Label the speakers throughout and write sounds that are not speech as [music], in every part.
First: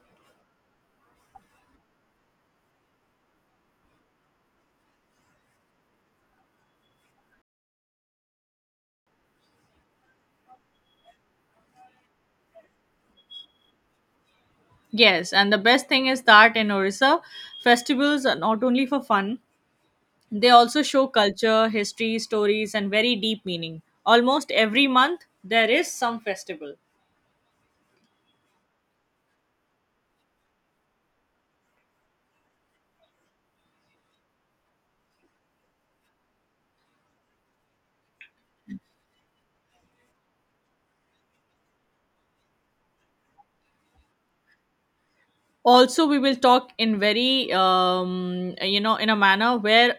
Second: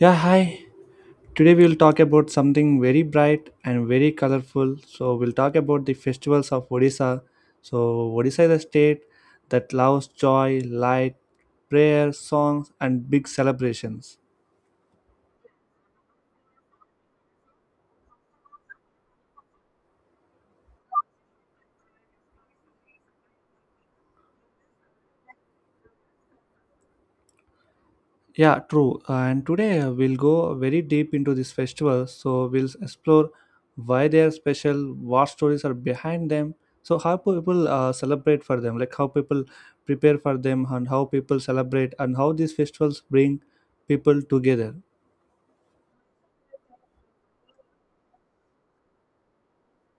Speaker 1: Yeah, hi. Today we'll talk about something very bright and very colorful. So we'll talk about the festivals of Odisha. So Odisha is a state that loves joy, light, prayer, songs, and big celebrations.
Speaker 2: Yes, and the best thing is that in Orissa, festivals are not only for fun, they also show culture, history, stories, and very deep meaning. Almost every month, there is some festival.
Speaker 1: Yeah, true. And today we'll go very deep into this festival. So we'll explore why they are special, what stories are behind them, so how people celebrate for them, like how people prepare for them, and how people celebrate, and how these festivals bring people together.
Speaker 2: Also, we will talk in very, in a manner where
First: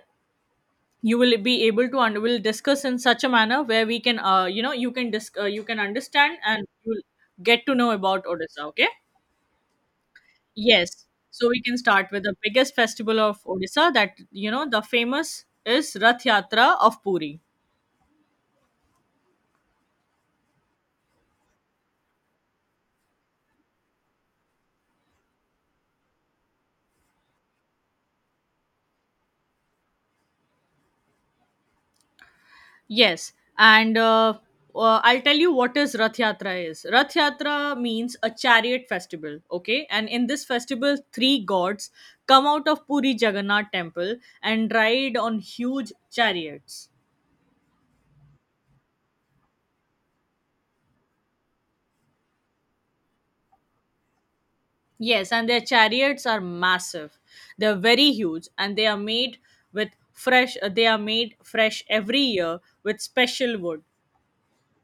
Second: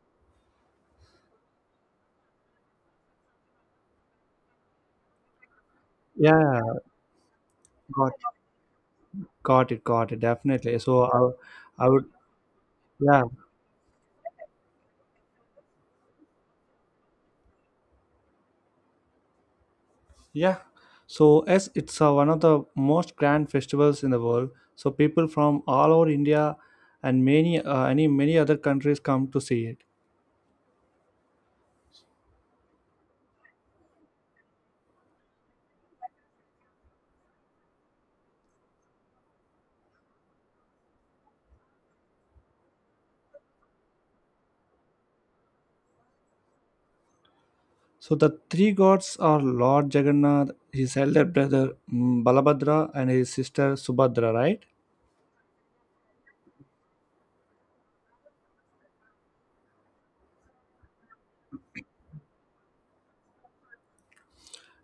Speaker 2: you will be able to and we'll discuss in such a manner where we can, you can you can understand
Speaker 1: Yeah,
Speaker 2: and you'll get to know
Speaker 1: got
Speaker 2: about Odisha. Okay.
Speaker 1: got it, definitely. So
Speaker 2: Yes. So we can
Speaker 1: I would,
Speaker 2: start with the biggest festival
Speaker 1: yeah,
Speaker 2: of Odisha that, you know, the famous is Rath Yatra of Puri.
Speaker 1: yeah. So as it's one of the most grand festivals in the world, so people from all over India and many any many other countries come to see it.
Speaker 2: Yes, and I'll tell you what is. Rath Yatra means a chariot festival, okay? And in this festival, three gods come out of Puri Jagannath temple and ride on huge chariots.
Speaker 1: So the three gods are Lord Jagannath, his elder brother Balabhadra, and his sister Subhadra, right?
Speaker 2: Yes, and their chariots are massive. They're very huge and they are made with fresh they are made fresh every year with special wood.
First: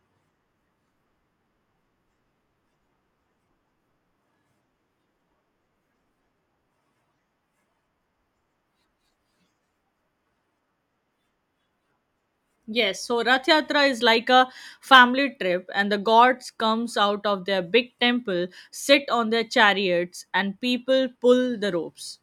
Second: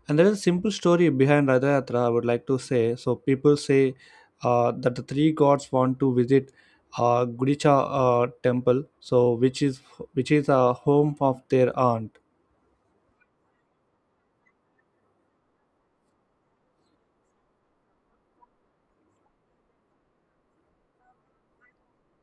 Speaker 1: And there is a simple story behind Rath Yatra, I would like to say. So people say that the three gods want to visit Gudicha temple, so which is a home of their aunt.
Speaker 2: Yes, so Rath Yatra is like a family trip and the gods comes out of their big temple, sit on their chariots and people pull the ropes.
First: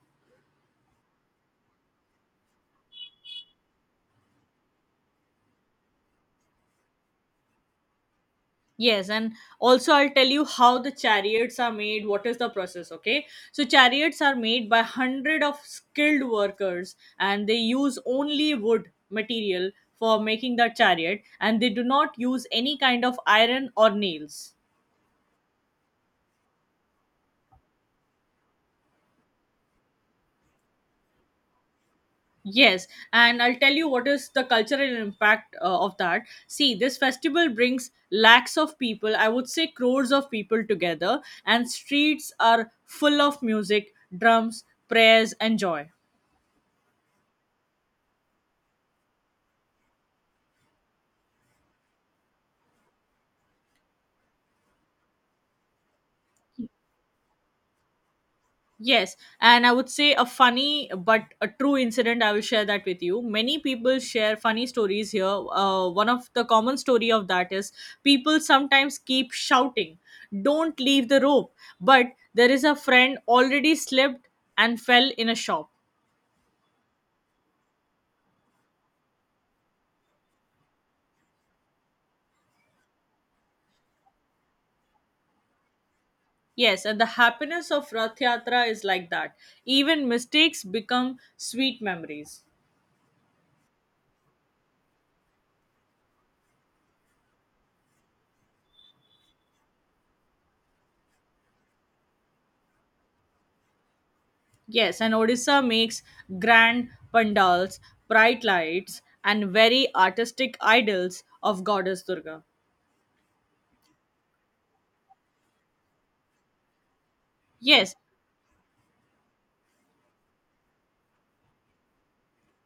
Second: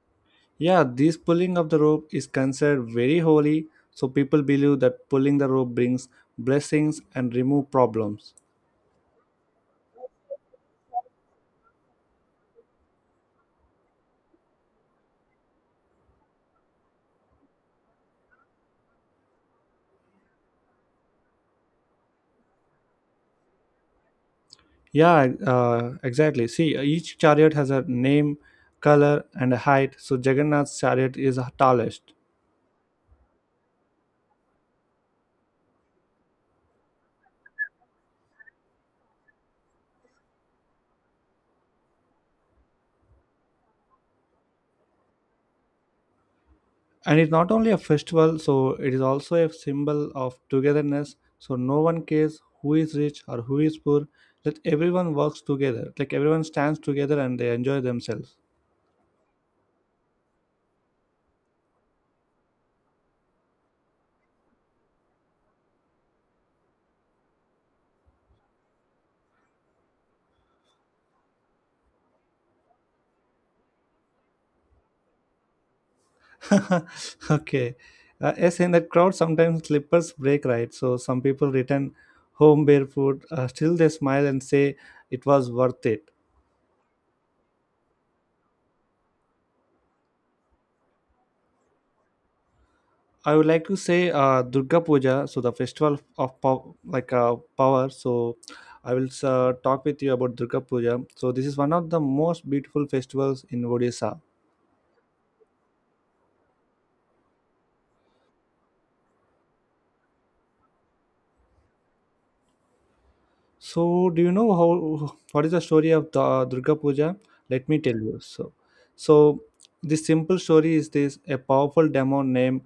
Speaker 1: Yeah, this pulling of the rope is considered very holy, so people believe that pulling the rope brings blessings and remove problems.
Speaker 2: Yes, and also I'll tell you how the chariots are made. What is the process? Okay, so chariots are made by hundred of skilled workers, and they use only wood material for making the chariot, and they do not use any kind of iron or nails.
Speaker 1: Yeah, exactly. See, each chariot has a name, color, and a height. So Jagannath's chariot is the tallest,
Speaker 2: Yes, and I'll tell you what is the cultural impact of that. See, this festival brings lakhs of people, I would say crores of people together, and streets are full of music, drums, prayers, and joy.
Speaker 1: and it's not only a festival, so it is also a symbol of togetherness. So no one cares who is rich or who is poor. Let everyone works together. Like everyone stands together and they enjoy themselves.
Speaker 2: Yes, and I would say a funny but a true incident. I will share that with you. Many people share funny stories here. One of the common story of that is people sometimes keep shouting, "Don't leave the rope!" But there is a friend already slipped and fell in a shop.
Speaker 1: [laughs] Okay. Yes, in the crowd, sometimes slippers break, right? So some people return home barefoot. Still, they smile and say it was worth it.
Speaker 2: Yes, and the happiness of Rath Yatra is like that. Even mistakes become sweet memories.
Speaker 1: I would like to say Durga Puja, so the festival of power. So I will talk with you about Durga Puja. So this is one of the most beautiful festivals in Odisha.
Speaker 2: Yes, and Odisha makes grand pandals, bright lights, and very artistic idols of goddess Durga.
Speaker 1: So, do you know how what is the story of the Durga Puja? Let me tell
Speaker 2: Yes,
Speaker 1: you. So this simple story is this: a powerful demon named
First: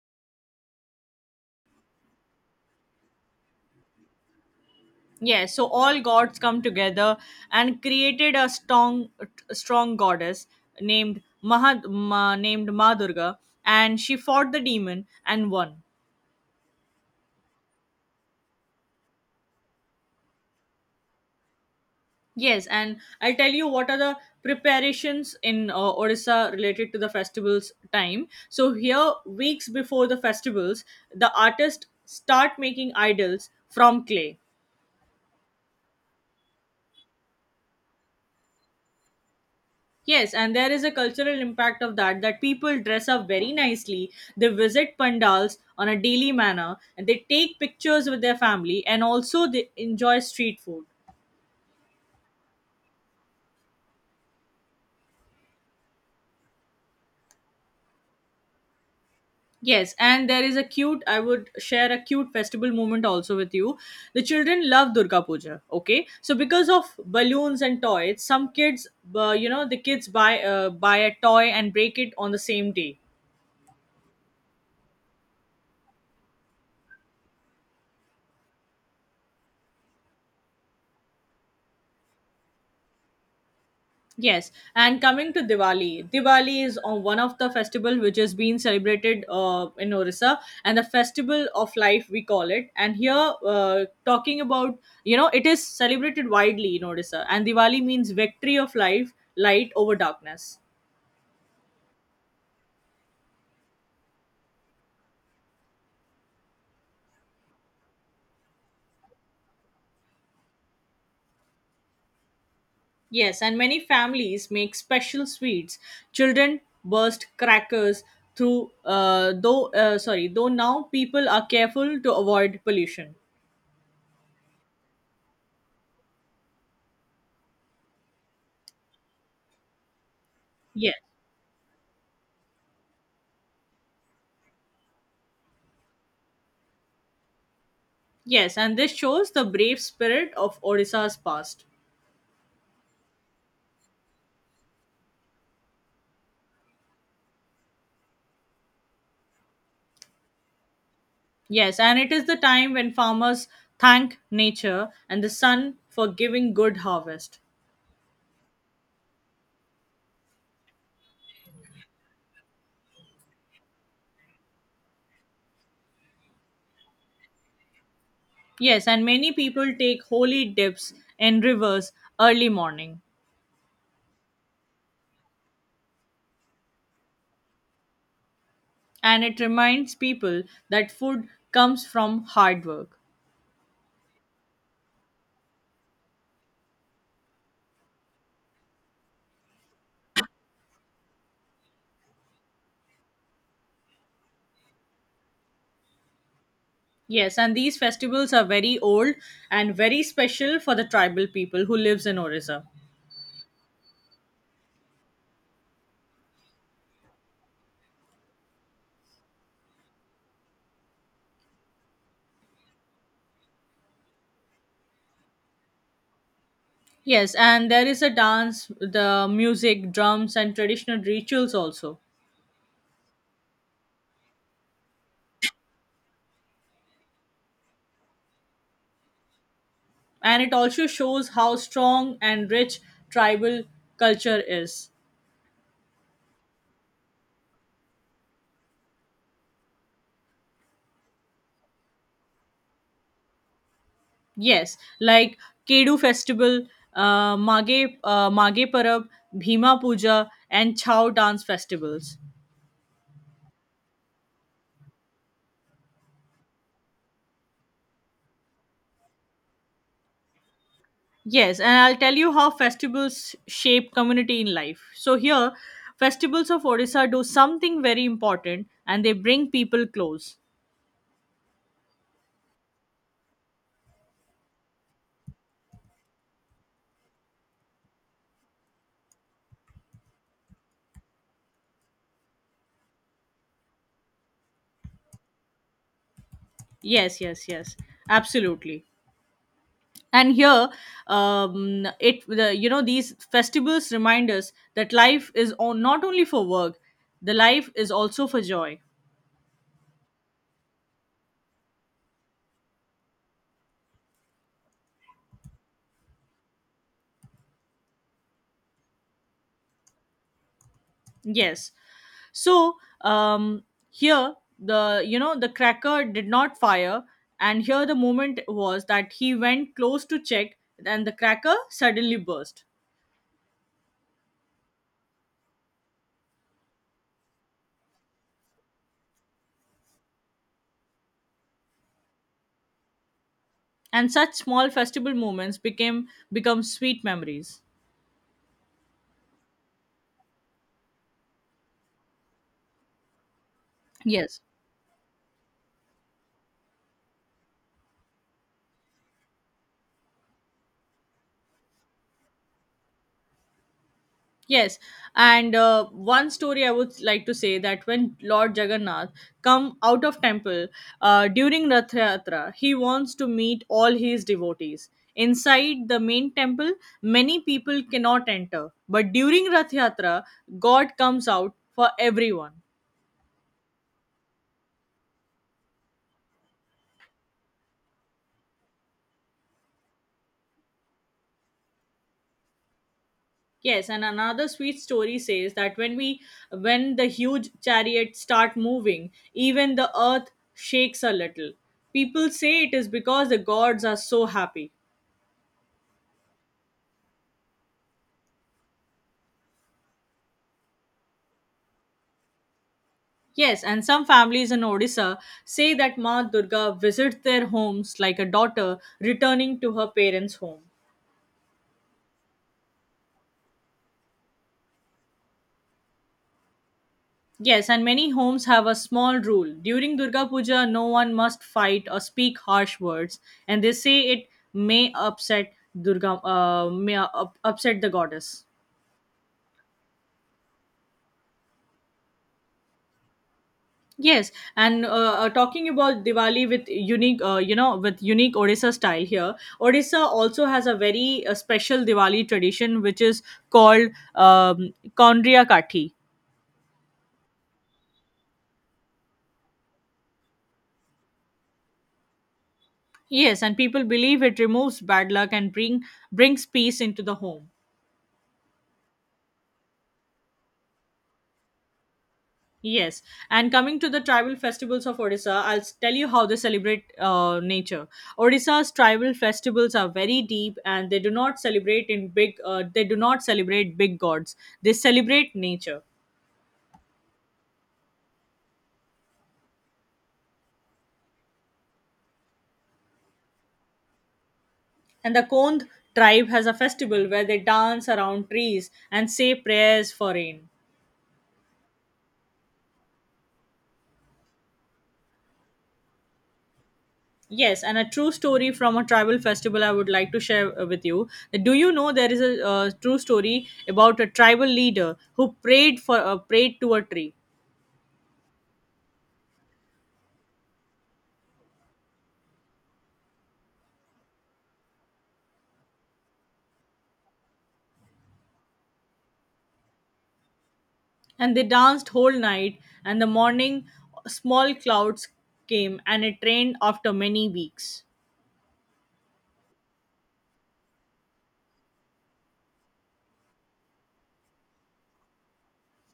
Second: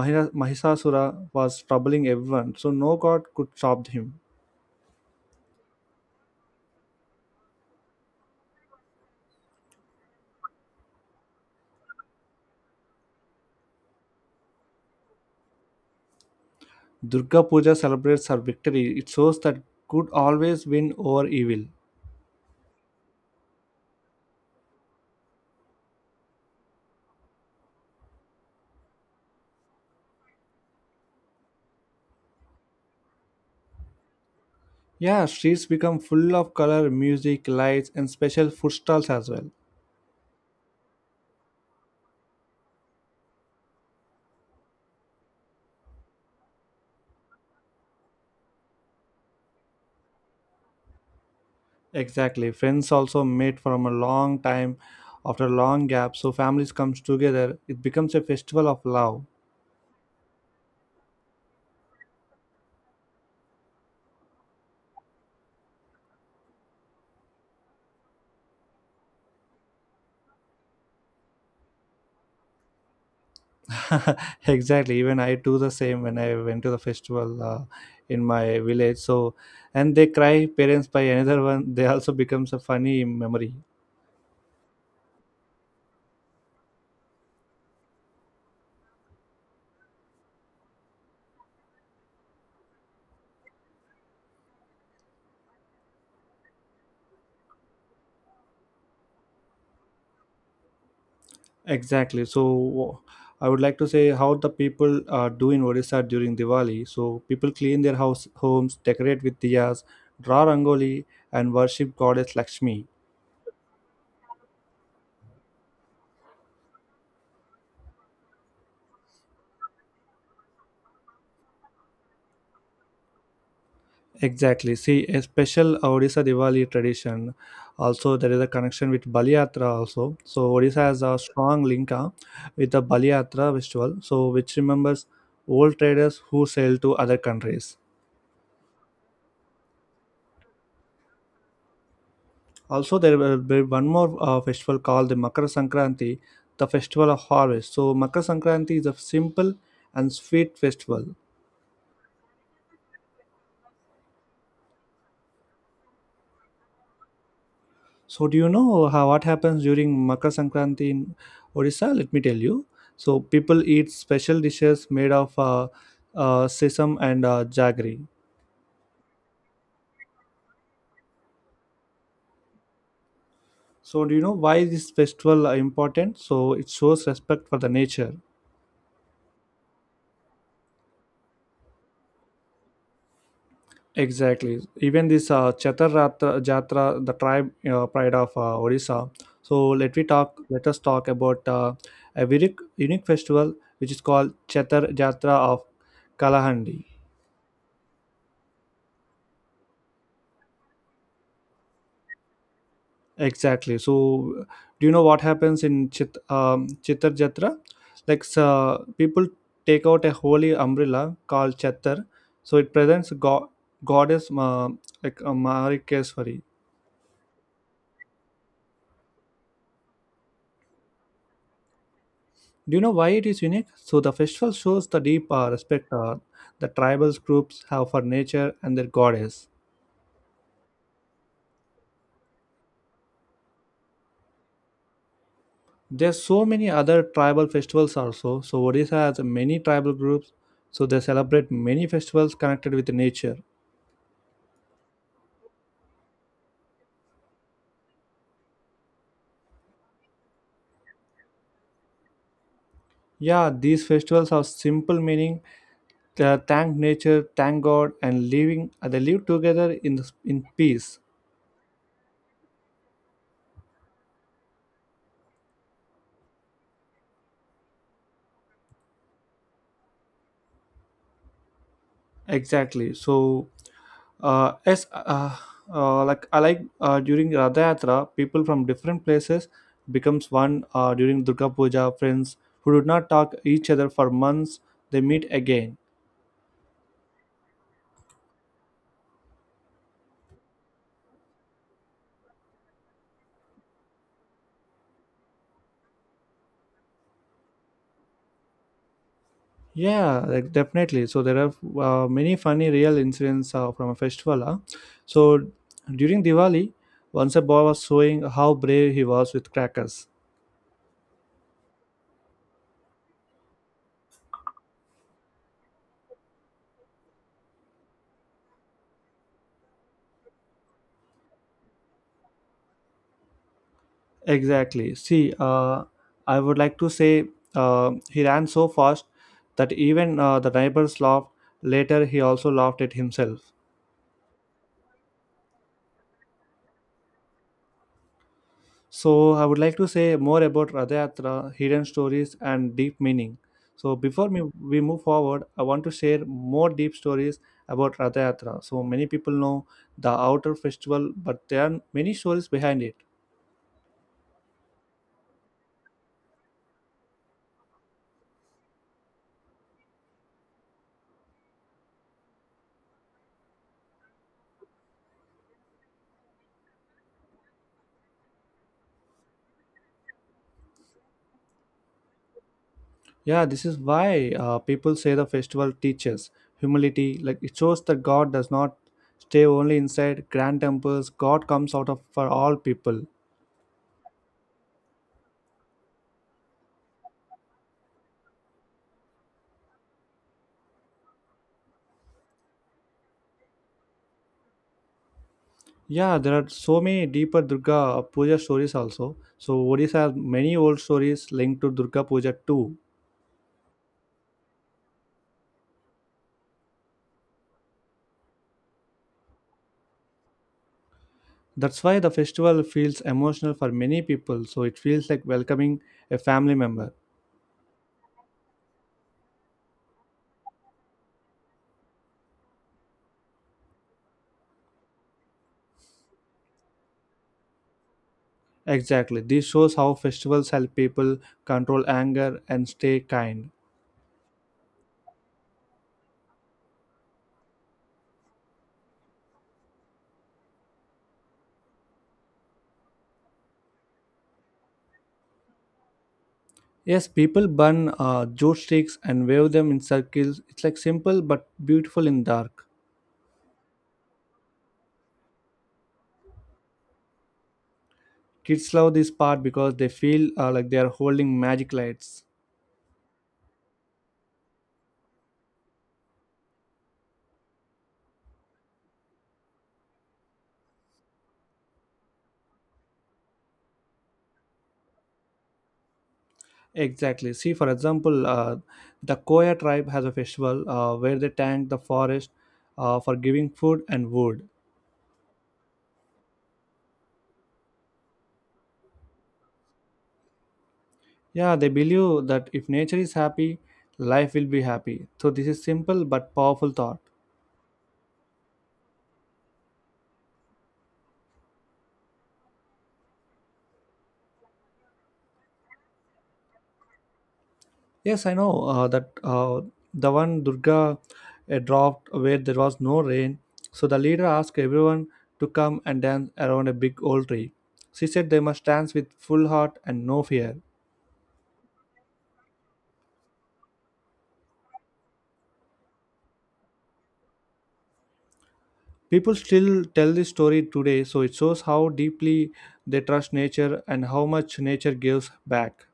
Speaker 1: Mahisasura was troubling everyone, so no god could stop him.
Speaker 2: yes. So all gods come together and created a strong goddess named Ma Durga, and she fought the demon and won.
Speaker 1: Durga Puja celebrates her victory. It shows that good always win over evil.
Speaker 2: Yes, and I'll tell you what are the preparations in Odisha related to the festival's time. So here, weeks before the festivals, the artists start making idols from clay.
Speaker 1: Yeah, streets become full of color, music, lights, and special food stalls as well.
Speaker 2: Yes, and there is a cultural impact of that that people dress up very nicely. They visit pandals on a daily manner and they take pictures with their family and also they enjoy street food.
Speaker 1: Exactly. Friends also meet from a long time after a long gap. So families comes together. It becomes a festival of love.
Speaker 2: Yes, and there is a cute, I would share a cute festival moment also with you. The children love Durga Puja, okay? So because of balloons and toys, some kids, the kids buy a toy and break it on the same day.
Speaker 1: [laughs] Exactly. Even I do the same when I went to the festival in my village. So and they cry parents by another one. They also becomes a funny memory.
Speaker 2: Yes, and coming to Diwali, Diwali is on one of the festival which is being celebrated in Orissa, and the festival of life we call it. And here, talking about you know, it is celebrated widely in Orissa, and Diwali means victory of life, light over darkness.
Speaker 1: Exactly. So I would like to say how the people do in Odisha during Diwali. So people clean their house homes, decorate with diyas, draw rangoli, and worship goddess Lakshmi.
Speaker 2: Yes, and many families make special sweets. Children burst crackers through though sorry though now people are careful to avoid pollution.
Speaker 1: Exactly. See, a special Odisha Diwali tradition. Also, there is a connection with Bali Yatra also. So, Odisha
Speaker 2: Yes.
Speaker 1: has a strong link with the Bali Yatra festival, so which remembers old traders who sailed to other countries.
Speaker 2: Yes, and this shows the brave spirit of Odisha's past.
Speaker 1: Also, there will be one more festival called the Makar Sankranti, the festival of harvest. So, Makar Sankranti is a simple and sweet festival.
Speaker 2: Yes, and it is the time when farmers thank nature and the sun for giving good harvest.
Speaker 1: So do you know how what happens during Makar Sankranti in Odisha? Let me tell you. So people eat special dishes made of sesame and jaggery.
Speaker 2: Yes, and many people take holy dips in rivers early morning,
Speaker 1: So do you know why this festival are important? So it shows respect for the nature.
Speaker 2: and it reminds people that food comes from hard work.
Speaker 1: Exactly. Even this Jatra, the tribe pride of Odisha. So let we talk. Let us talk about a very unique festival which is called Chatur Jatra of Kalahandi.
Speaker 2: Yes, and these festivals are very old and very special for the tribal people who lives in Orissa.
Speaker 1: Exactly. So, do you know what happens in Chitar Jatra? Like, people take out a holy umbrella called Chatar. So, it presents goddess Marikeswari.
Speaker 2: Yes, and there is a dance, the music, drums, and traditional rituals also.
Speaker 1: Do you know why it is unique? So, the festival shows the deep respect the tribal groups have for nature and their goddess.
Speaker 2: And it also shows how strong and rich tribal culture is.
Speaker 1: There's so many other tribal festivals also. So, Odisha has many tribal groups. So, they celebrate many festivals connected with nature.
Speaker 2: Yes, like Kedu festival, Mage Parab, Bhima Puja, and Chao dance festivals.
Speaker 1: Yeah, these festivals have simple meaning. Thank nature, thank God, and living. Uh, they live together in peace.
Speaker 2: Yes, and I'll tell you how festivals shape community in life. So here, festivals of Odisha do something very important and they bring people close.
Speaker 1: Exactly. So, as like I like During Radha Yatra, people from different places becomes one. During Durga Puja, friends who did not talk each other for months, they meet again.
Speaker 2: Yes, yes, yes. Absolutely. And here, it the, you know these festivals remind us that life is on, not only for work, the life is also for joy.
Speaker 1: Yeah, like definitely. So there are many funny real incidents from a festival. Huh? So during Diwali, once a boy was showing how brave he was with crackers.
Speaker 2: Yes. So, um, here the, you know, the cracker did not fire, and here the moment was that he went close to check and the cracker suddenly burst,
Speaker 1: Exactly. See, I would like to say he ran so fast that even the neighbors laughed. Later, he also laughed at himself.
Speaker 2: and such small festival moments became become sweet memories.
Speaker 1: So, I would like to say more about Radha Yatra, hidden stories, and deep meaning. So, before
Speaker 2: Yes.
Speaker 1: me, we move forward, I want to share more deep stories about Radha Yatra. So, many people know the outer festival, but there are many stories behind it.
Speaker 2: Yes, and one story I would like to say that when Lord Jagannath come out of temple during Rath Yatra, he wants to meet all his devotees. Inside the main temple, many people cannot enter, but during Rath Yatra, God comes out for everyone.
Speaker 1: Yeah, this is why people say the festival teaches humility. Like, it shows that God does not stay only inside grand temples, God comes out of for all people.
Speaker 2: Yes, and another sweet story says that when the huge chariot start moving, even the earth shakes a little. People say it is because the gods are so happy.
Speaker 1: Yeah, there are so many deeper Durga Puja stories also. So Odisha has many old stories linked to Durga Puja too.
Speaker 2: Yes, and some families in Odisha say that Ma Durga visits their homes like a daughter returning to her parents' home.
Speaker 1: That's why the festival feels emotional for many people. So it feels like welcoming a family member.
Speaker 2: Yes, and many homes have a small rule. During Durga Puja, no one must fight or speak harsh words, and they say it may upset Durga, upset the goddess.
Speaker 1: Exactly. This shows how festivals help people control anger and stay kind.
Speaker 2: Yes, and talking about Diwali with unique Odisha style here. Odisha also has a very special Diwali tradition, which is called Kondria Kathi.
Speaker 1: Yes, people burn jute sticks and wave them in circles. It's like simple but beautiful in dark.
Speaker 2: Yes, and people believe it removes bad luck and brings peace into the home.
Speaker 1: Kids love this part because they feel like they are holding magic lights.
Speaker 2: Yes, and coming to the tribal festivals of Odisha, tell you how they celebrate nature. Odisha's tribal festivals are very deep, and they do not celebrate in big. They do not celebrate big gods. They celebrate nature.
Speaker 1: Exactly. See, for example, the Koya tribe has a festival where they thank the forest for giving food and wood.
Speaker 2: And the Kond tribe has a festival where they dance around trees and say prayers for rain.
Speaker 1: Yeah, they believe that if nature is happy, life will be happy. So this is simple but powerful thought.
Speaker 2: Yes, and a true story from a tribal festival I would like to share with you. Do you know there is a true story about a tribal leader who prayed for prayed to a tree?
Speaker 1: Yes, I know that the one Durga dropped where there was no rain. So the leader asked everyone to come and dance around a big old tree. She said they must dance with full heart and no fear.
Speaker 2: And they danced whole night and the morning small clouds came and it rained after many weeks.
Speaker 1: People still tell this story today, so it shows how deeply they trust nature and how much nature gives back.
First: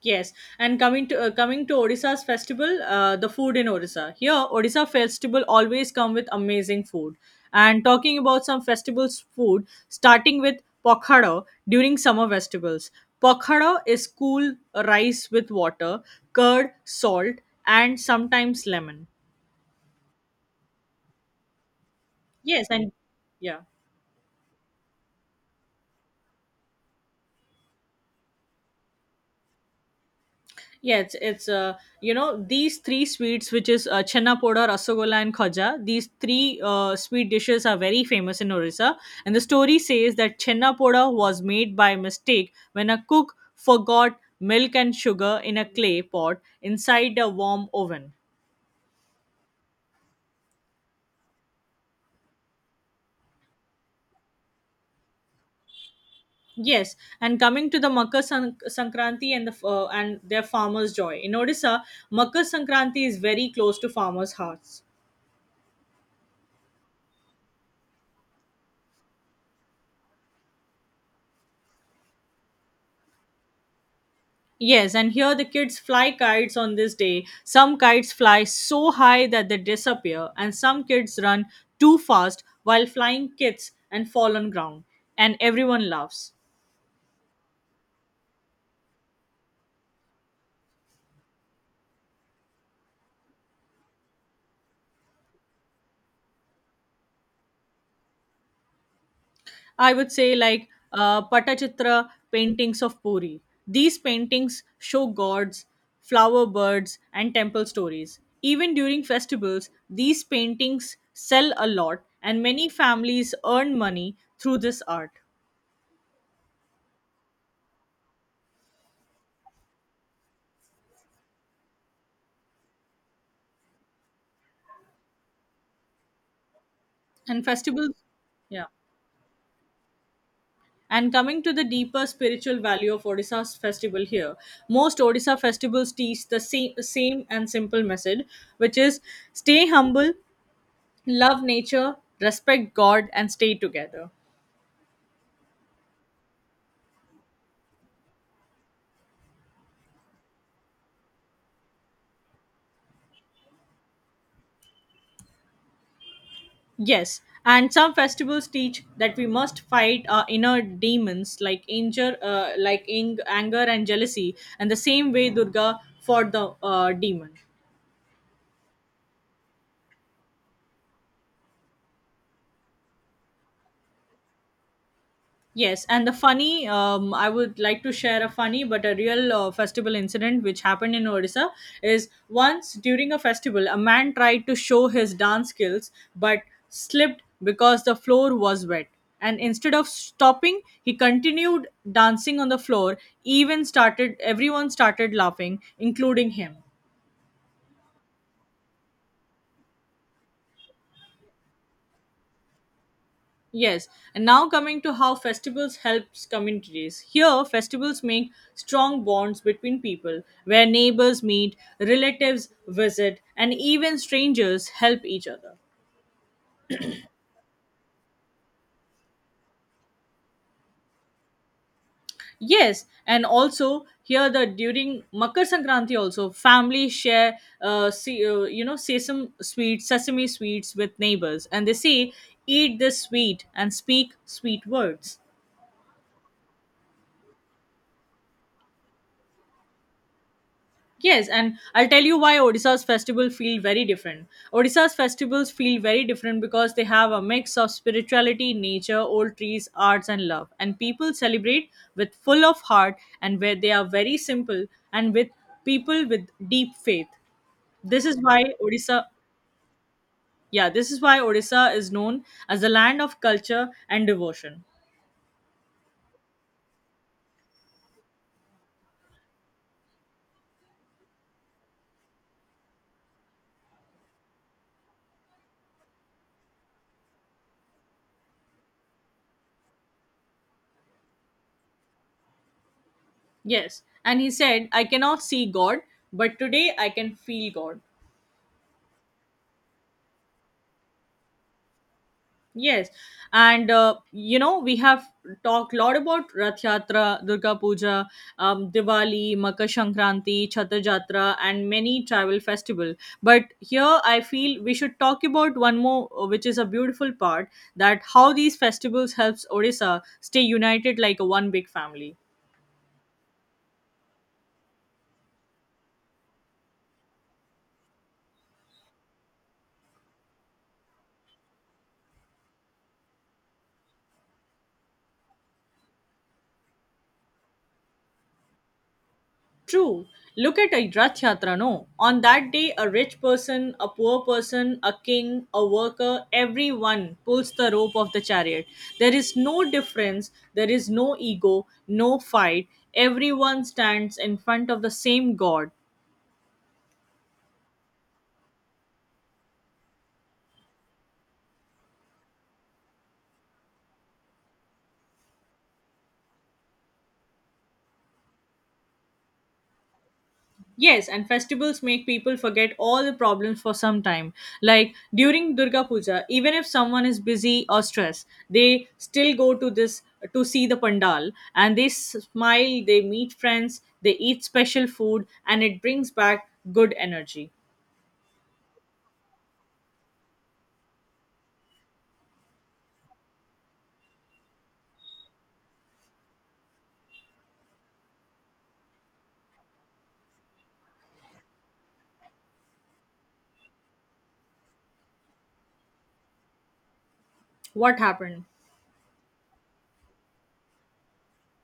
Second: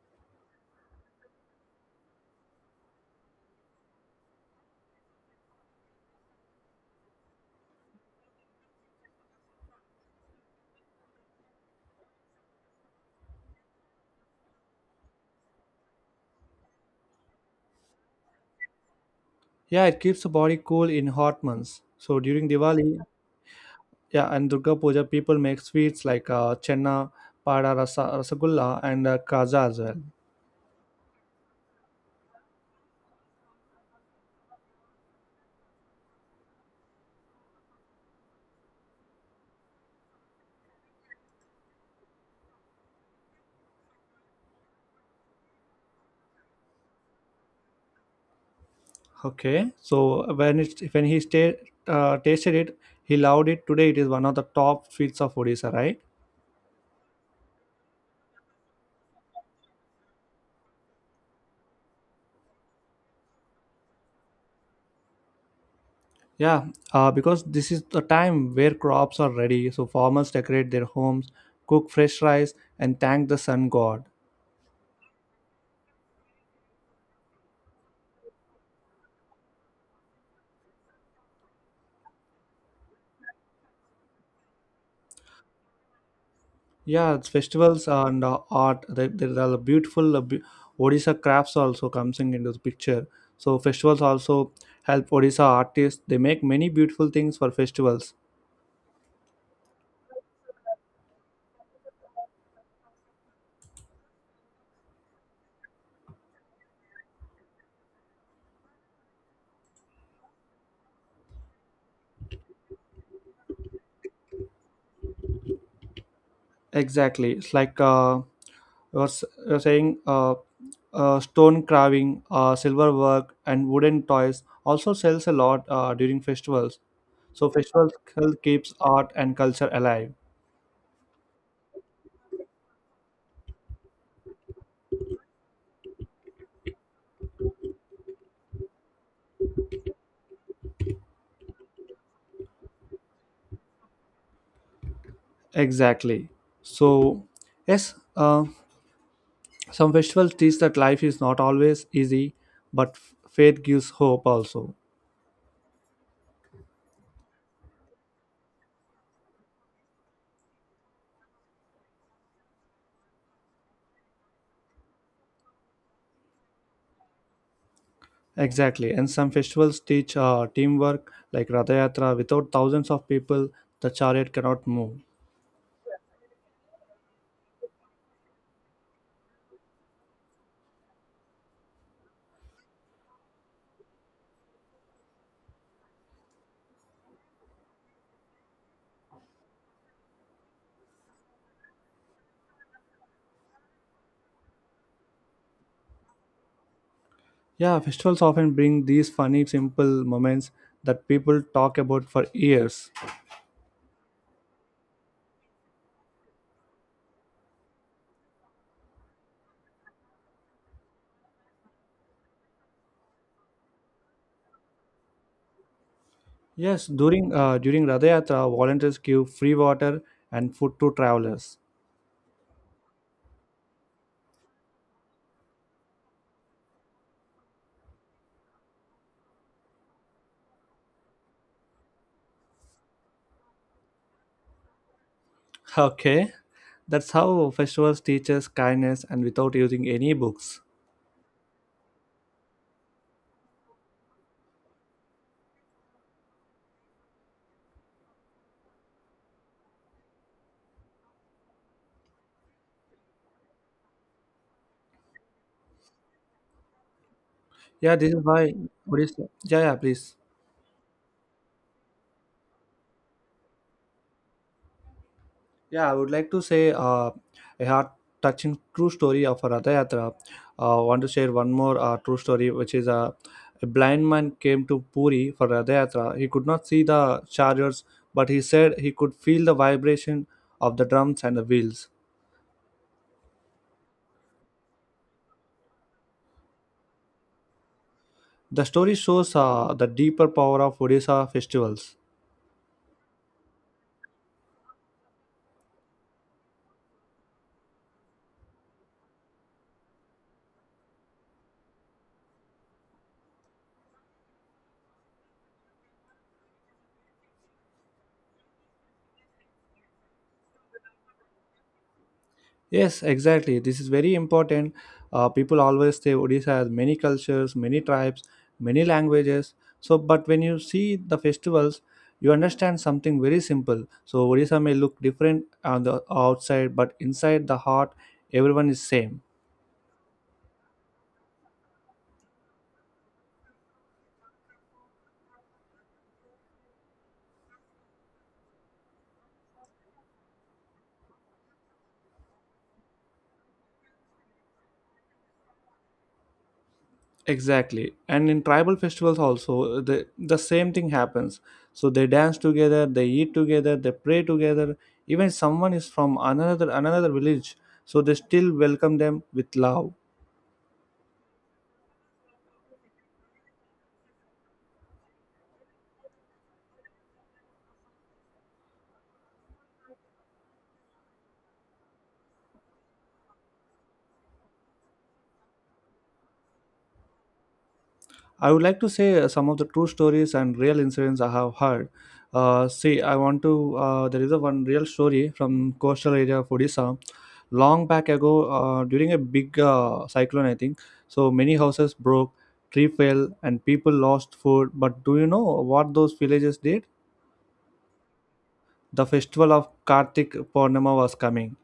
Speaker 2: Yes, and coming to Odisha's festival, the food in Odisha, here Odisha festival always come with amazing food, and talking about some festivals food, starting with pokhara. During summer festivals, pokhara is cool rice with water, curd, salt, and sometimes lemon.
Speaker 1: Yeah, it keeps the body cool in hot months. So during
Speaker 2: Yes, and
Speaker 1: Diwali,
Speaker 2: yeah
Speaker 1: yeah, and Durga Puja, people make sweets like chenna, pada, rasa, rasagulla, and kaza as well.
Speaker 2: yeah, it's these three sweets which is chenna poda, rasagolla, and khaja. These three sweet dishes are very famous in Orissa, and the story says that chenna poda was made by mistake when a cook forgot milk and sugar in a clay pot inside a warm oven.
Speaker 1: Okay, so when it when he sta- tasted it, he loved it. Today, it is one of the top sweets of Odisha, right?
Speaker 2: Yes, and coming to the Sankranti and their farmers' joy in Odisha, Makar Sankranti is very close to farmers' hearts.
Speaker 1: Yeah, because this is the time where crops are ready, so farmers decorate their homes, cook fresh rice, and thank the sun god.
Speaker 2: Yes, and here the kids fly kites on this day. Some kites fly so high that they disappear, and some kids run too fast while flying kites and fall on ground, and everyone laughs.
Speaker 1: Yeah, it's festivals and art. There are beautiful Odisha crafts also comes in into the picture. So festivals also help Odisha artists. They make many beautiful things for festivals.
Speaker 2: I would say like Patachitra paintings of Puri. These paintings show gods, flower birds, and temple stories. Even during festivals, these paintings sell a lot, and many families earn money through this art.
Speaker 1: Exactly. It's like you're saying stone carving, silver work, and wooden toys also sells a lot during festivals.
Speaker 2: And
Speaker 1: So
Speaker 2: festivals,
Speaker 1: festivals still
Speaker 2: yeah.
Speaker 1: keeps art and culture alive.
Speaker 2: And coming to the deeper spiritual value of Odisha's festival here, most Odisha festivals teach the same and simple message, which is stay humble, love nature, respect God, and stay together.
Speaker 1: Exactly. So yes, some festivals teach that life is not always easy, but faith gives hope also.
Speaker 2: Yes, and some festivals teach that we must fight our inner demons like anger, anger and jealousy, and the same way Durga fought the demon.
Speaker 1: Exactly. And some festivals teach teamwork, like Radha Yatra. Without thousands of people, the chariot cannot move.
Speaker 2: Yes, and the funny, I would like to share a funny but a real festival incident which happened in Odisha is once during a festival, a man tried to show his dance skills but slipped because the floor was wet. And instead of stopping, he continued dancing on the floor, everyone started laughing, including him.
Speaker 1: Yeah, festivals often bring these funny, simple moments that people talk about for years.
Speaker 2: Yes, and now coming to how festivals helps communities. Here, festivals make strong bonds between people, where neighbors meet, relatives visit, and even strangers help each other.
Speaker 1: Yes, during Radha Yatra, volunteers give free water and food to travelers.
Speaker 2: Yes, and also here the during Makar Sankranti also families share see, you know sesame sweets with neighbors, and they say eat this sweet and speak sweet words.
Speaker 1: [laughs] Okay, that's how festivals teach us kindness and without using any books.
Speaker 2: Yes, and I'll tell you why Odisha's festival feel very different. Odisha's festivals feel very different because they have a mix of spirituality, nature, old trees, arts, and love. And people celebrate with full of heart and where they are very simple and with people with deep faith.
Speaker 1: Yeah,
Speaker 2: This
Speaker 1: this
Speaker 2: is
Speaker 1: is
Speaker 2: why
Speaker 1: why. What
Speaker 2: Odisha,
Speaker 1: is? Yeah, yeah, please.
Speaker 2: yeah, this is why Odisha is known as the land of culture and devotion.
Speaker 1: Yeah, I would like to say a heart touching true story of a Ratha Yatra. Want to share one more true story, which is a blind man came to Puri for Ratha Yatra. He could not see the chariots, but he said he could feel the vibration of the drums and the wheels.
Speaker 2: Yes, and he said, I cannot see God, but today I can feel God.
Speaker 1: The story shows the deeper power of Odisha festivals.
Speaker 2: Yes, and we have talked a lot about Rath Yatra, Durga Puja, Diwali, Makar Sankranti, Chhatar Jatra, and many tribal festival. But here I feel we should talk about one more, which is a beautiful part that how these festivals helps Odisha stay united like a one big family.
Speaker 1: Yes, exactly. This is very important. People always say Odisha has many cultures, many tribes, many languages. So, but when you see the festivals, you understand something very simple. So, Odisha may look different on the outside, but inside the heart, everyone is same.
Speaker 2: True. Look at a Rath Yatra, no? On that day, a rich person, a poor person, a king, a worker, everyone pulls the rope of the chariot. There is no difference, there is no ego, no fight. Everyone stands in front of the same God.
Speaker 1: Exactly. And in tribal festivals also, the same thing happens. So they dance together, they eat together, they pray together. Even someone is from another village, so they still welcome them with love.
Speaker 2: Yes, and festivals make people forget all the problems for some time. Like during Durga Puja, even if someone is busy or stressed, they still go to this to see the pandal and they smile, they meet friends, they eat special food, and it brings back good energy.
Speaker 1: I would like to say some of the true stories and real incidents I have heard. See, I want to. There is a one real story from coastal area of Odisha. Long back ago, during a big cyclone, I think so. Many houses broke, tree fell, and people lost food. But do you know what those villages did?
Speaker 2: What happened?
Speaker 1: The festival of Kartik Purnima was coming,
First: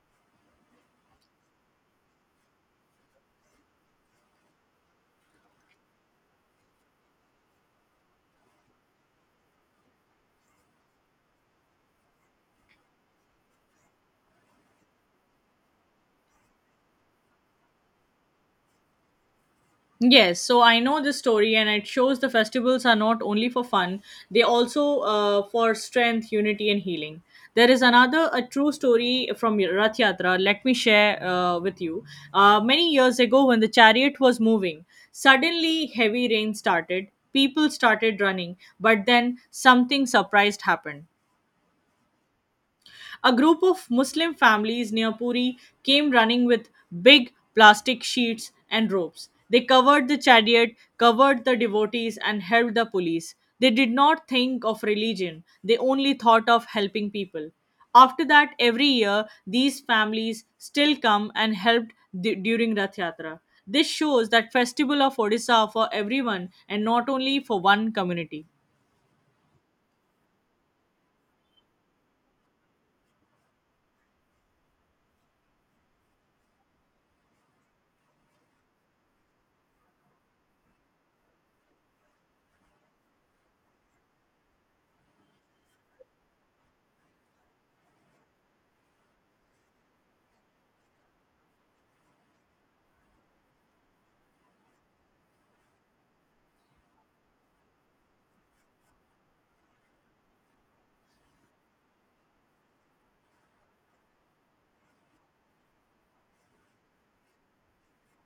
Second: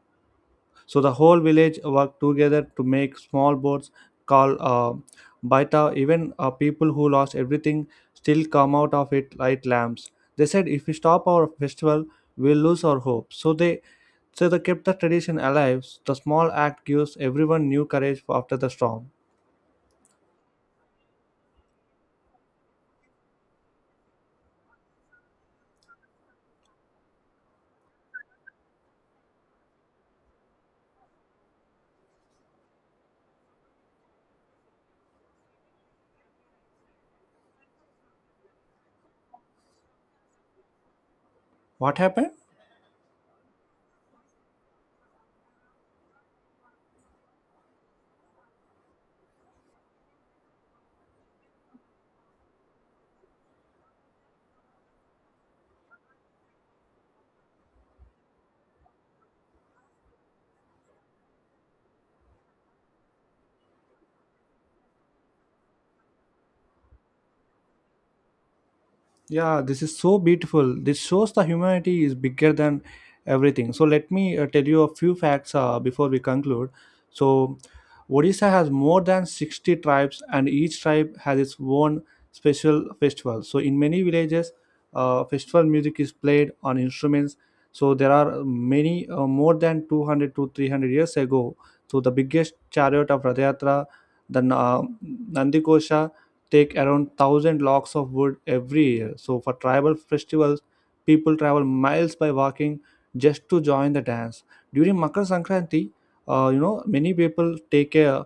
Speaker 1: so the whole village worked together to make small boats called baita. Even people who lost everything still come out of it like lambs. They said, if we stop our festival, we'll lose our hope. So they kept the tradition alive. The small act gives everyone new courage after the storm.
Speaker 2: Yes, so I know this story, and it shows the festivals are not only for fun, they also for strength, unity, and healing. There is another a true story from Rath Yatra. Let me share with you. Many years ago, when the chariot was moving, suddenly heavy rain started. People started running, but then something surprised happened.
Speaker 1: What happened?
Speaker 2: A group of Muslim families near Puri came running with big plastic sheets and ropes. They covered the chariot, covered the devotees, and helped the police. They did not think of religion, they only thought of helping people. After that, every year, these families still come and helped during Rath Yatra. This shows that festival of Odisha for everyone and not only for one community.
Speaker 1: Yeah, this is so beautiful. This shows the humanity is bigger than everything. So let me tell you a few facts before we conclude. So Odisha has more than 60 tribes and each tribe has its own special festival. So in many villages, festival music is played on instruments. So there are many more than 200 to 300 years ago. So the biggest chariot of Radhayatra, the Nandikosha take around 1,000 logs of wood every year, so for tribal festivals people travel miles by walking just to join the dance. During Makar Sankranti, you know many people take a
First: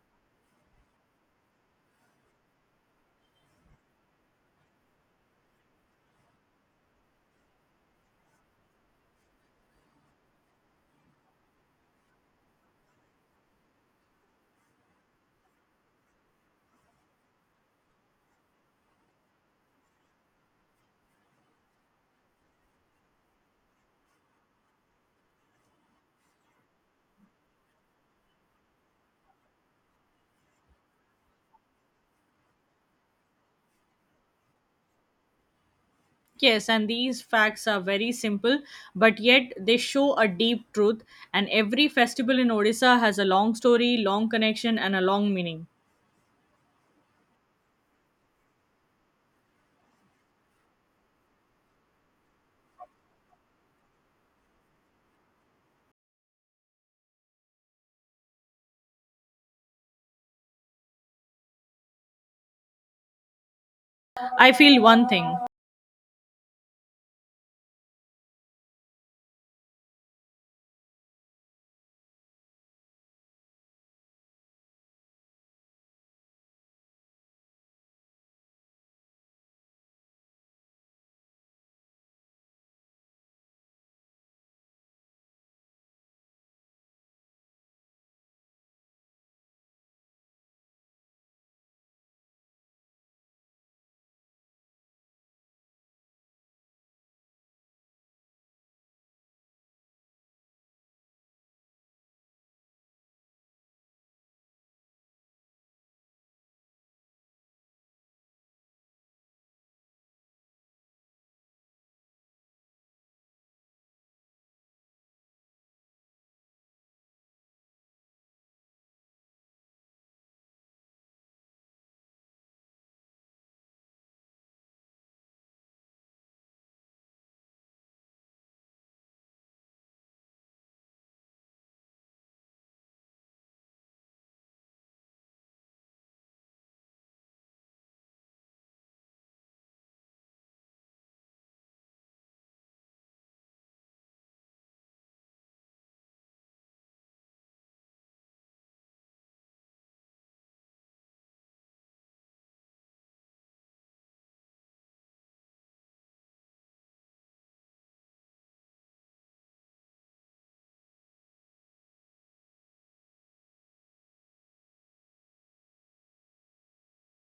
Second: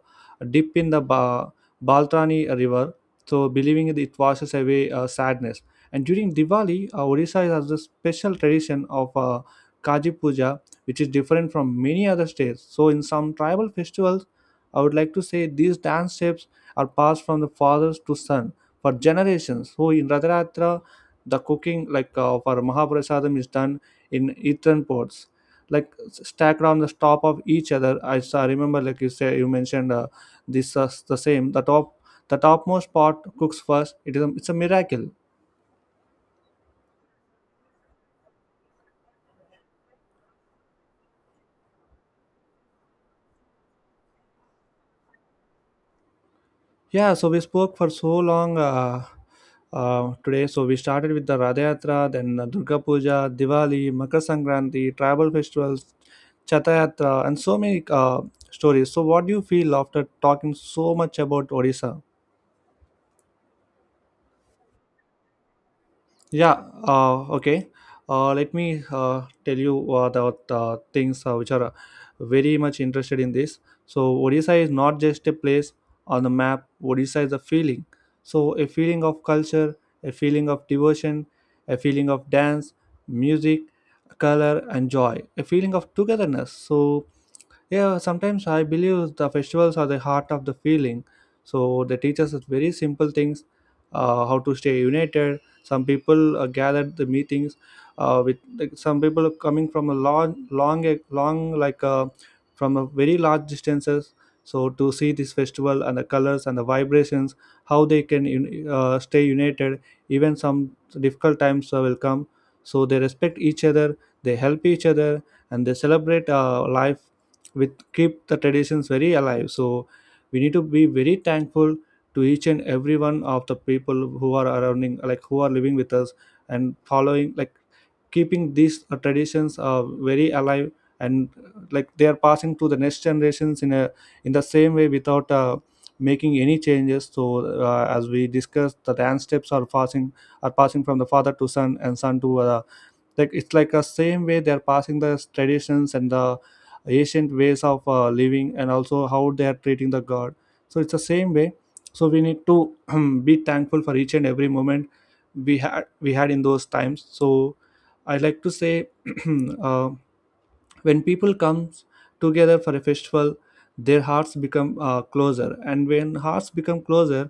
Speaker 1: dip in the Baltani river, so believing that it washes away sadness. And during Diwali, Odisha has a special tradition of Kaji Puja, which is different from many other states. So in some tribal festivals, I would like to say these dance steps are passed from the fathers to son for generations. So in Radharatra, the cooking, like for Mahaprasadam, is done in earthen pots, like stacked on the top of each other. I remember, like you say, you mentioned this the same. The topmost pot cooks first. It's a miracle.
Speaker 2: Yes, and these facts are very simple, but yet they show a deep truth. And every festival in Odisha has a long story, long connection, and a long meaning.
Speaker 1: Yeah, so we spoke for so long today. So we started with the Radhayatra, then Durga Puja, Diwali, Makar Sankranti, tribal festivals, Chatayatra, and so many stories. So, what do you feel after talking so much about Odisha?
Speaker 2: I feel one thing.
Speaker 1: Yeah, okay. Let me tell you about things which are very much interested in this. So, Odisha is not just a place on the map, Odisha is a feeling. So, a feeling of culture, a feeling of devotion, a feeling of dance, music, color, and joy, a feeling of togetherness. So, yeah, sometimes I believe the festivals are the heart of the feeling. So they teach us very simple things, how to stay united. Some people gather the meetings with, like, some people are coming from a long, long, long like from a very large distances. So to see this festival and the colors and the vibrations, how they can stay united. Even some difficult times will come. So they respect each other, they help each other, and they celebrate life with keep the traditions very alive, so we need to be very thankful to each and every one of the people who are surrounding, like who are living with us and following, like keeping these traditions very alive, and like they are passing to the next generations in a in the same way without making any changes. So as we discussed, the dance steps are passing from the father to son and son to like, it's like a same way they're passing the traditions and the ancient ways of living, and also how they are treating the god. So it's the same way, so we need to [clears throat] be thankful for each and every moment we had in those times. So I like to say [clears throat] uh, when people come together for a festival, their hearts become closer, and when hearts become closer,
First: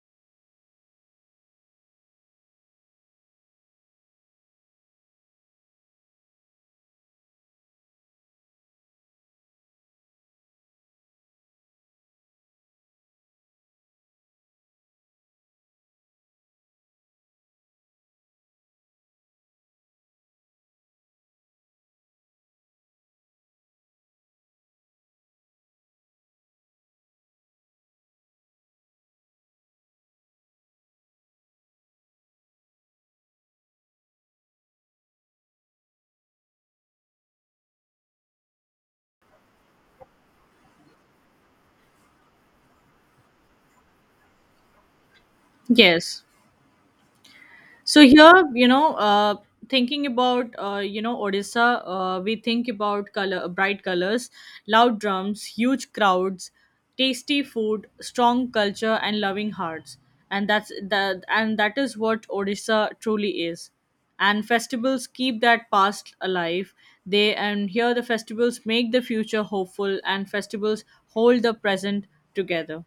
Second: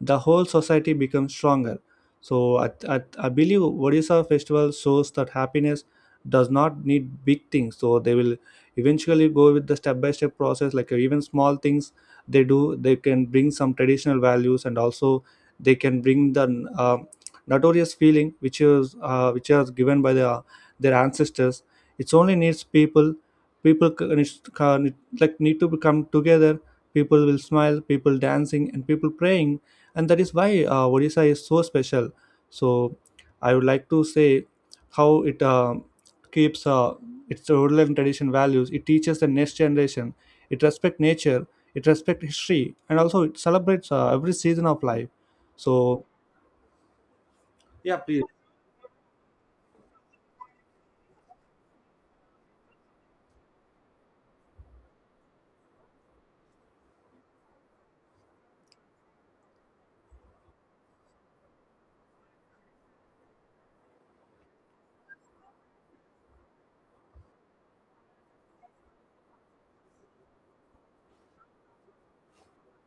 Speaker 1: the whole society becomes stronger. So I believe Odisha festival shows that happiness does not need big things, so they will eventually go with the step by step process, like even small things they do, they can bring some traditional values, and also they can bring the uh, notorious feeling which is given by the, their ancestors. It's only needs people, needs to like need to come together. People will smile, people dancing, and people praying, and that is why Odisha is so special. So I would like to say how it keeps its rural and tradition values. It teaches the next generation, it respects nature, it respects history, and also it celebrates every season of life. So
Speaker 2: Yes.
Speaker 1: yeah,
Speaker 2: So
Speaker 1: please.
Speaker 2: here, thinking about Odisha, we think about color, bright colors, loud drums, huge crowds, tasty food, strong culture, and loving hearts. And that is what Odisha truly is. And festivals keep that past alive. They and Here the festivals make the future hopeful, and festivals hold the present together.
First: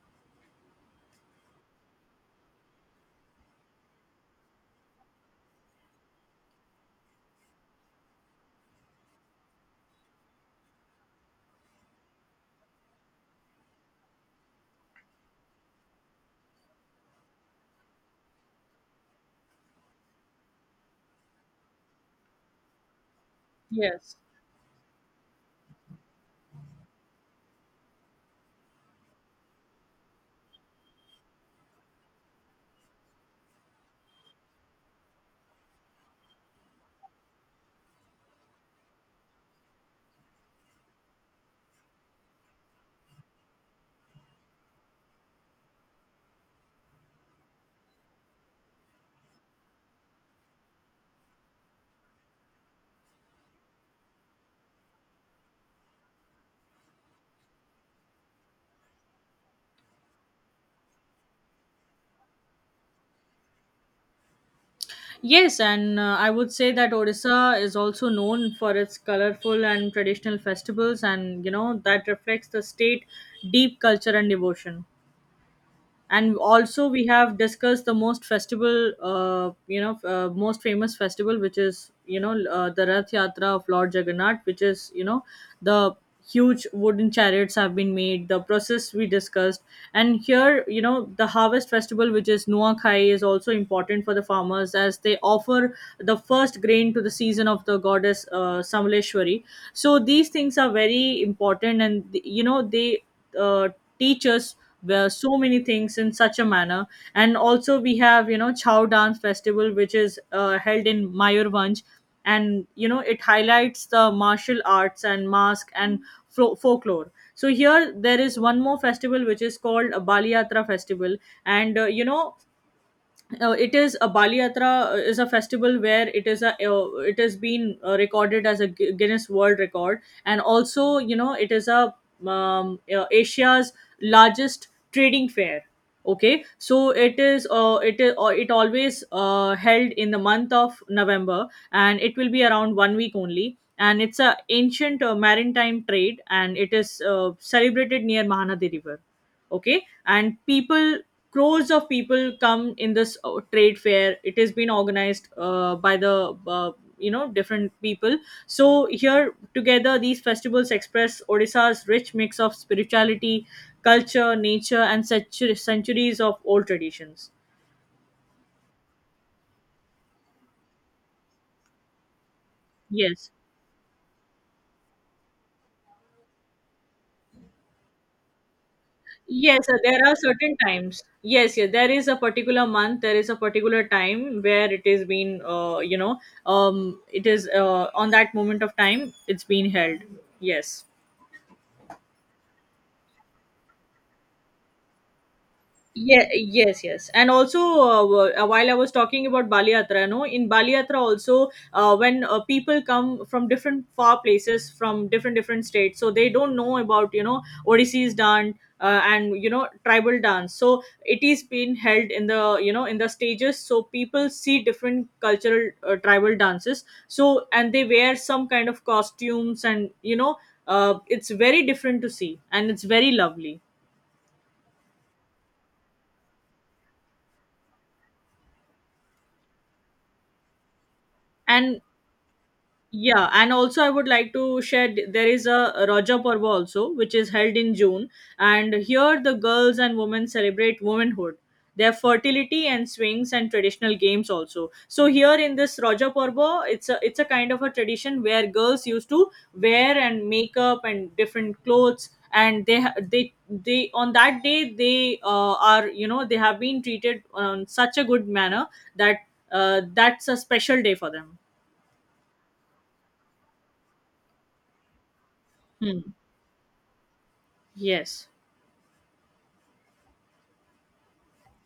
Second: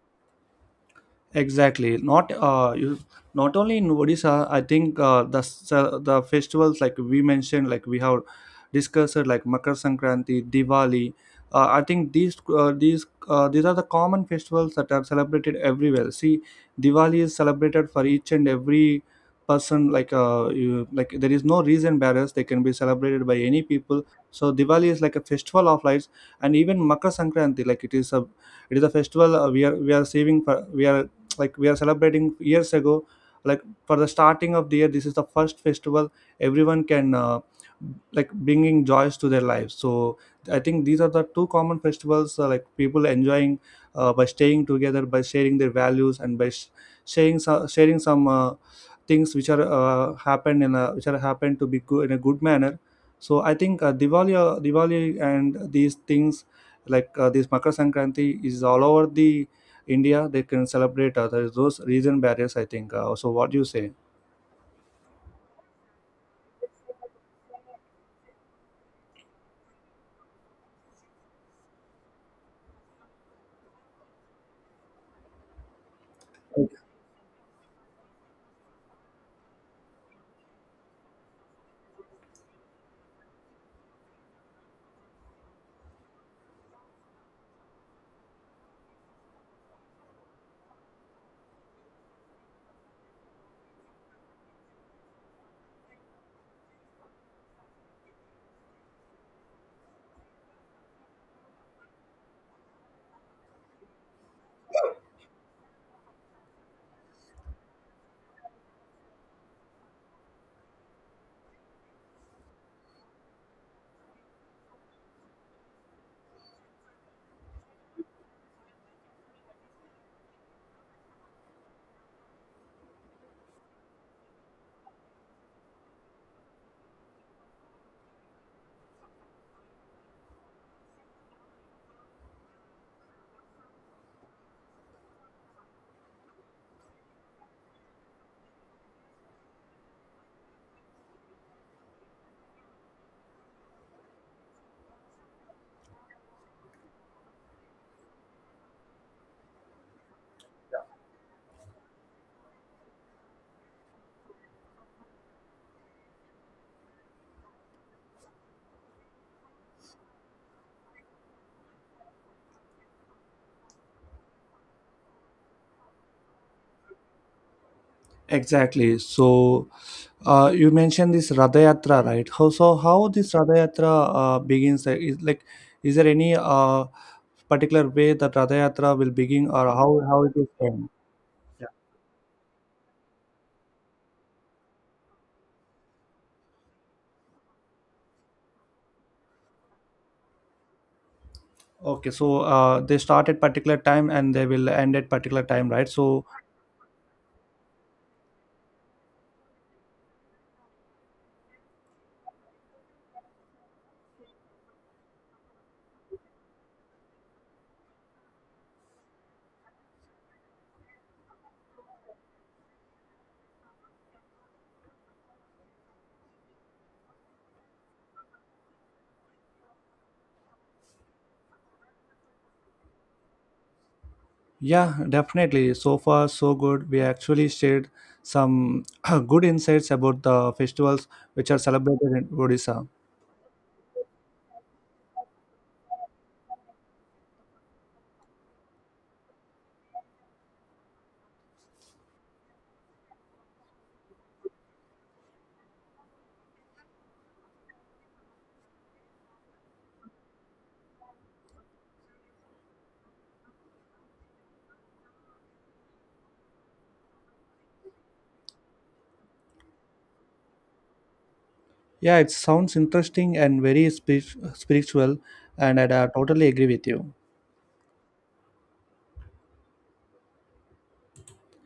Speaker 1: Exactly. Not not only in Odisha. I think the festivals, like we mentioned, like we have discussed, like Makar Sankranti, Diwali. I think these are the common festivals that are celebrated everywhere. See, Diwali is celebrated for each and every person. Like like there is no reason barriers. They can be celebrated by any people.
Speaker 2: Yes.
Speaker 1: So Diwali is like a festival of lights, and even Makar Sankranti, like it is a festival, we are saving for, we are celebrating years ago, like for the starting of the year. This is the first festival everyone can like bringing joys to their lives. So I think these are the two common festivals, like people enjoying by staying together, by sharing their values, and by sharing some, sharing some things which are happen in a which are happen to be good in a good manner. So I think Diwali and these things, like this Makar Sankranti is all over the India, they can celebrate others. Those region barriers, I think. So, what do you say?
Speaker 2: Yes, and I would say that Odisha is also known for its colorful and traditional festivals, and you know that reflects the state deep culture and devotion. And also we have discussed the most festival, most famous festival, which is the Rath Yatra of Lord Jagannath, which is you know the huge wooden chariots have been made, the process we discussed. And here you know the harvest festival, which is Nuakhai, is also important for the farmers as they offer the first grain to the season of the goddess, Samleshwari. So these things are very important, and you know they uh, teach us well, so many things in such a manner. And also we have you know Chow dance festival, which is held in Mayurvanj, and you know it highlights the martial arts and mask and folklore. So here there is one more festival, which is called a Baliyatra festival. And it is a Bali Yatra, is a festival where it is a, it has been, recorded as a Guinness World Record, and also you know it is a Asia's largest trading fair. Okay, so it is it is it always held in the month of November, and it will be around 1 week only. And it's a ancient maritime trade, and it is celebrated near Mahanadi River. Okay, and people, crores of people come in this trade fair. It has been organized by the, different people. So here together these festivals express Odisha's rich mix of spirituality, culture, nature, and such centuries of old traditions.
Speaker 1: Exactly. So, you mentioned this Radha Yatra, right? How
Speaker 2: Yes.
Speaker 1: this Radha Yatra begins? Is like, is there any particular way that Radha Yatra will begin, or
Speaker 2: Yes,
Speaker 1: how
Speaker 2: there are
Speaker 1: how it is
Speaker 2: certain
Speaker 1: end?
Speaker 2: times. Yes, yeah,
Speaker 1: Yeah.
Speaker 2: there is a particular month, there is a particular time where it is been, it is on that moment of time, it's been held. Yes.
Speaker 1: Okay, so they start at particular time and they will end at particular time, right? So,
Speaker 2: Yeah, yes, yes. And also, while I was talking about Bali Yatra, no, in Bali Yatra also, when people come from different far places, from different states, so they don't know about you know Odissee's dance and you know tribal dance. So it is being held in the you know in the stages, so people see different cultural tribal dances. So and they wear some kind of costumes, and it's very different to see, and it's very lovely.
Speaker 1: yeah, definitely. So far, so good. We actually shared some [clears throat] good insights about the festivals which are
Speaker 2: And
Speaker 1: celebrated in Odisha.
Speaker 2: yeah, and also I would like to share there is a Raja Parva also, which is held in June, and here the girls and women celebrate womanhood, their fertility and swings and traditional games also. So here in this Raja Parva, it's a kind of a tradition where girls used to wear and makeup and different clothes, and they on that day they are you know they have been treated on such a good manner that that's a special day for them.
Speaker 1: Yeah, it sounds interesting and very spiritual, and I
Speaker 2: Hmm.
Speaker 1: totally agree with you.
Speaker 2: Yes.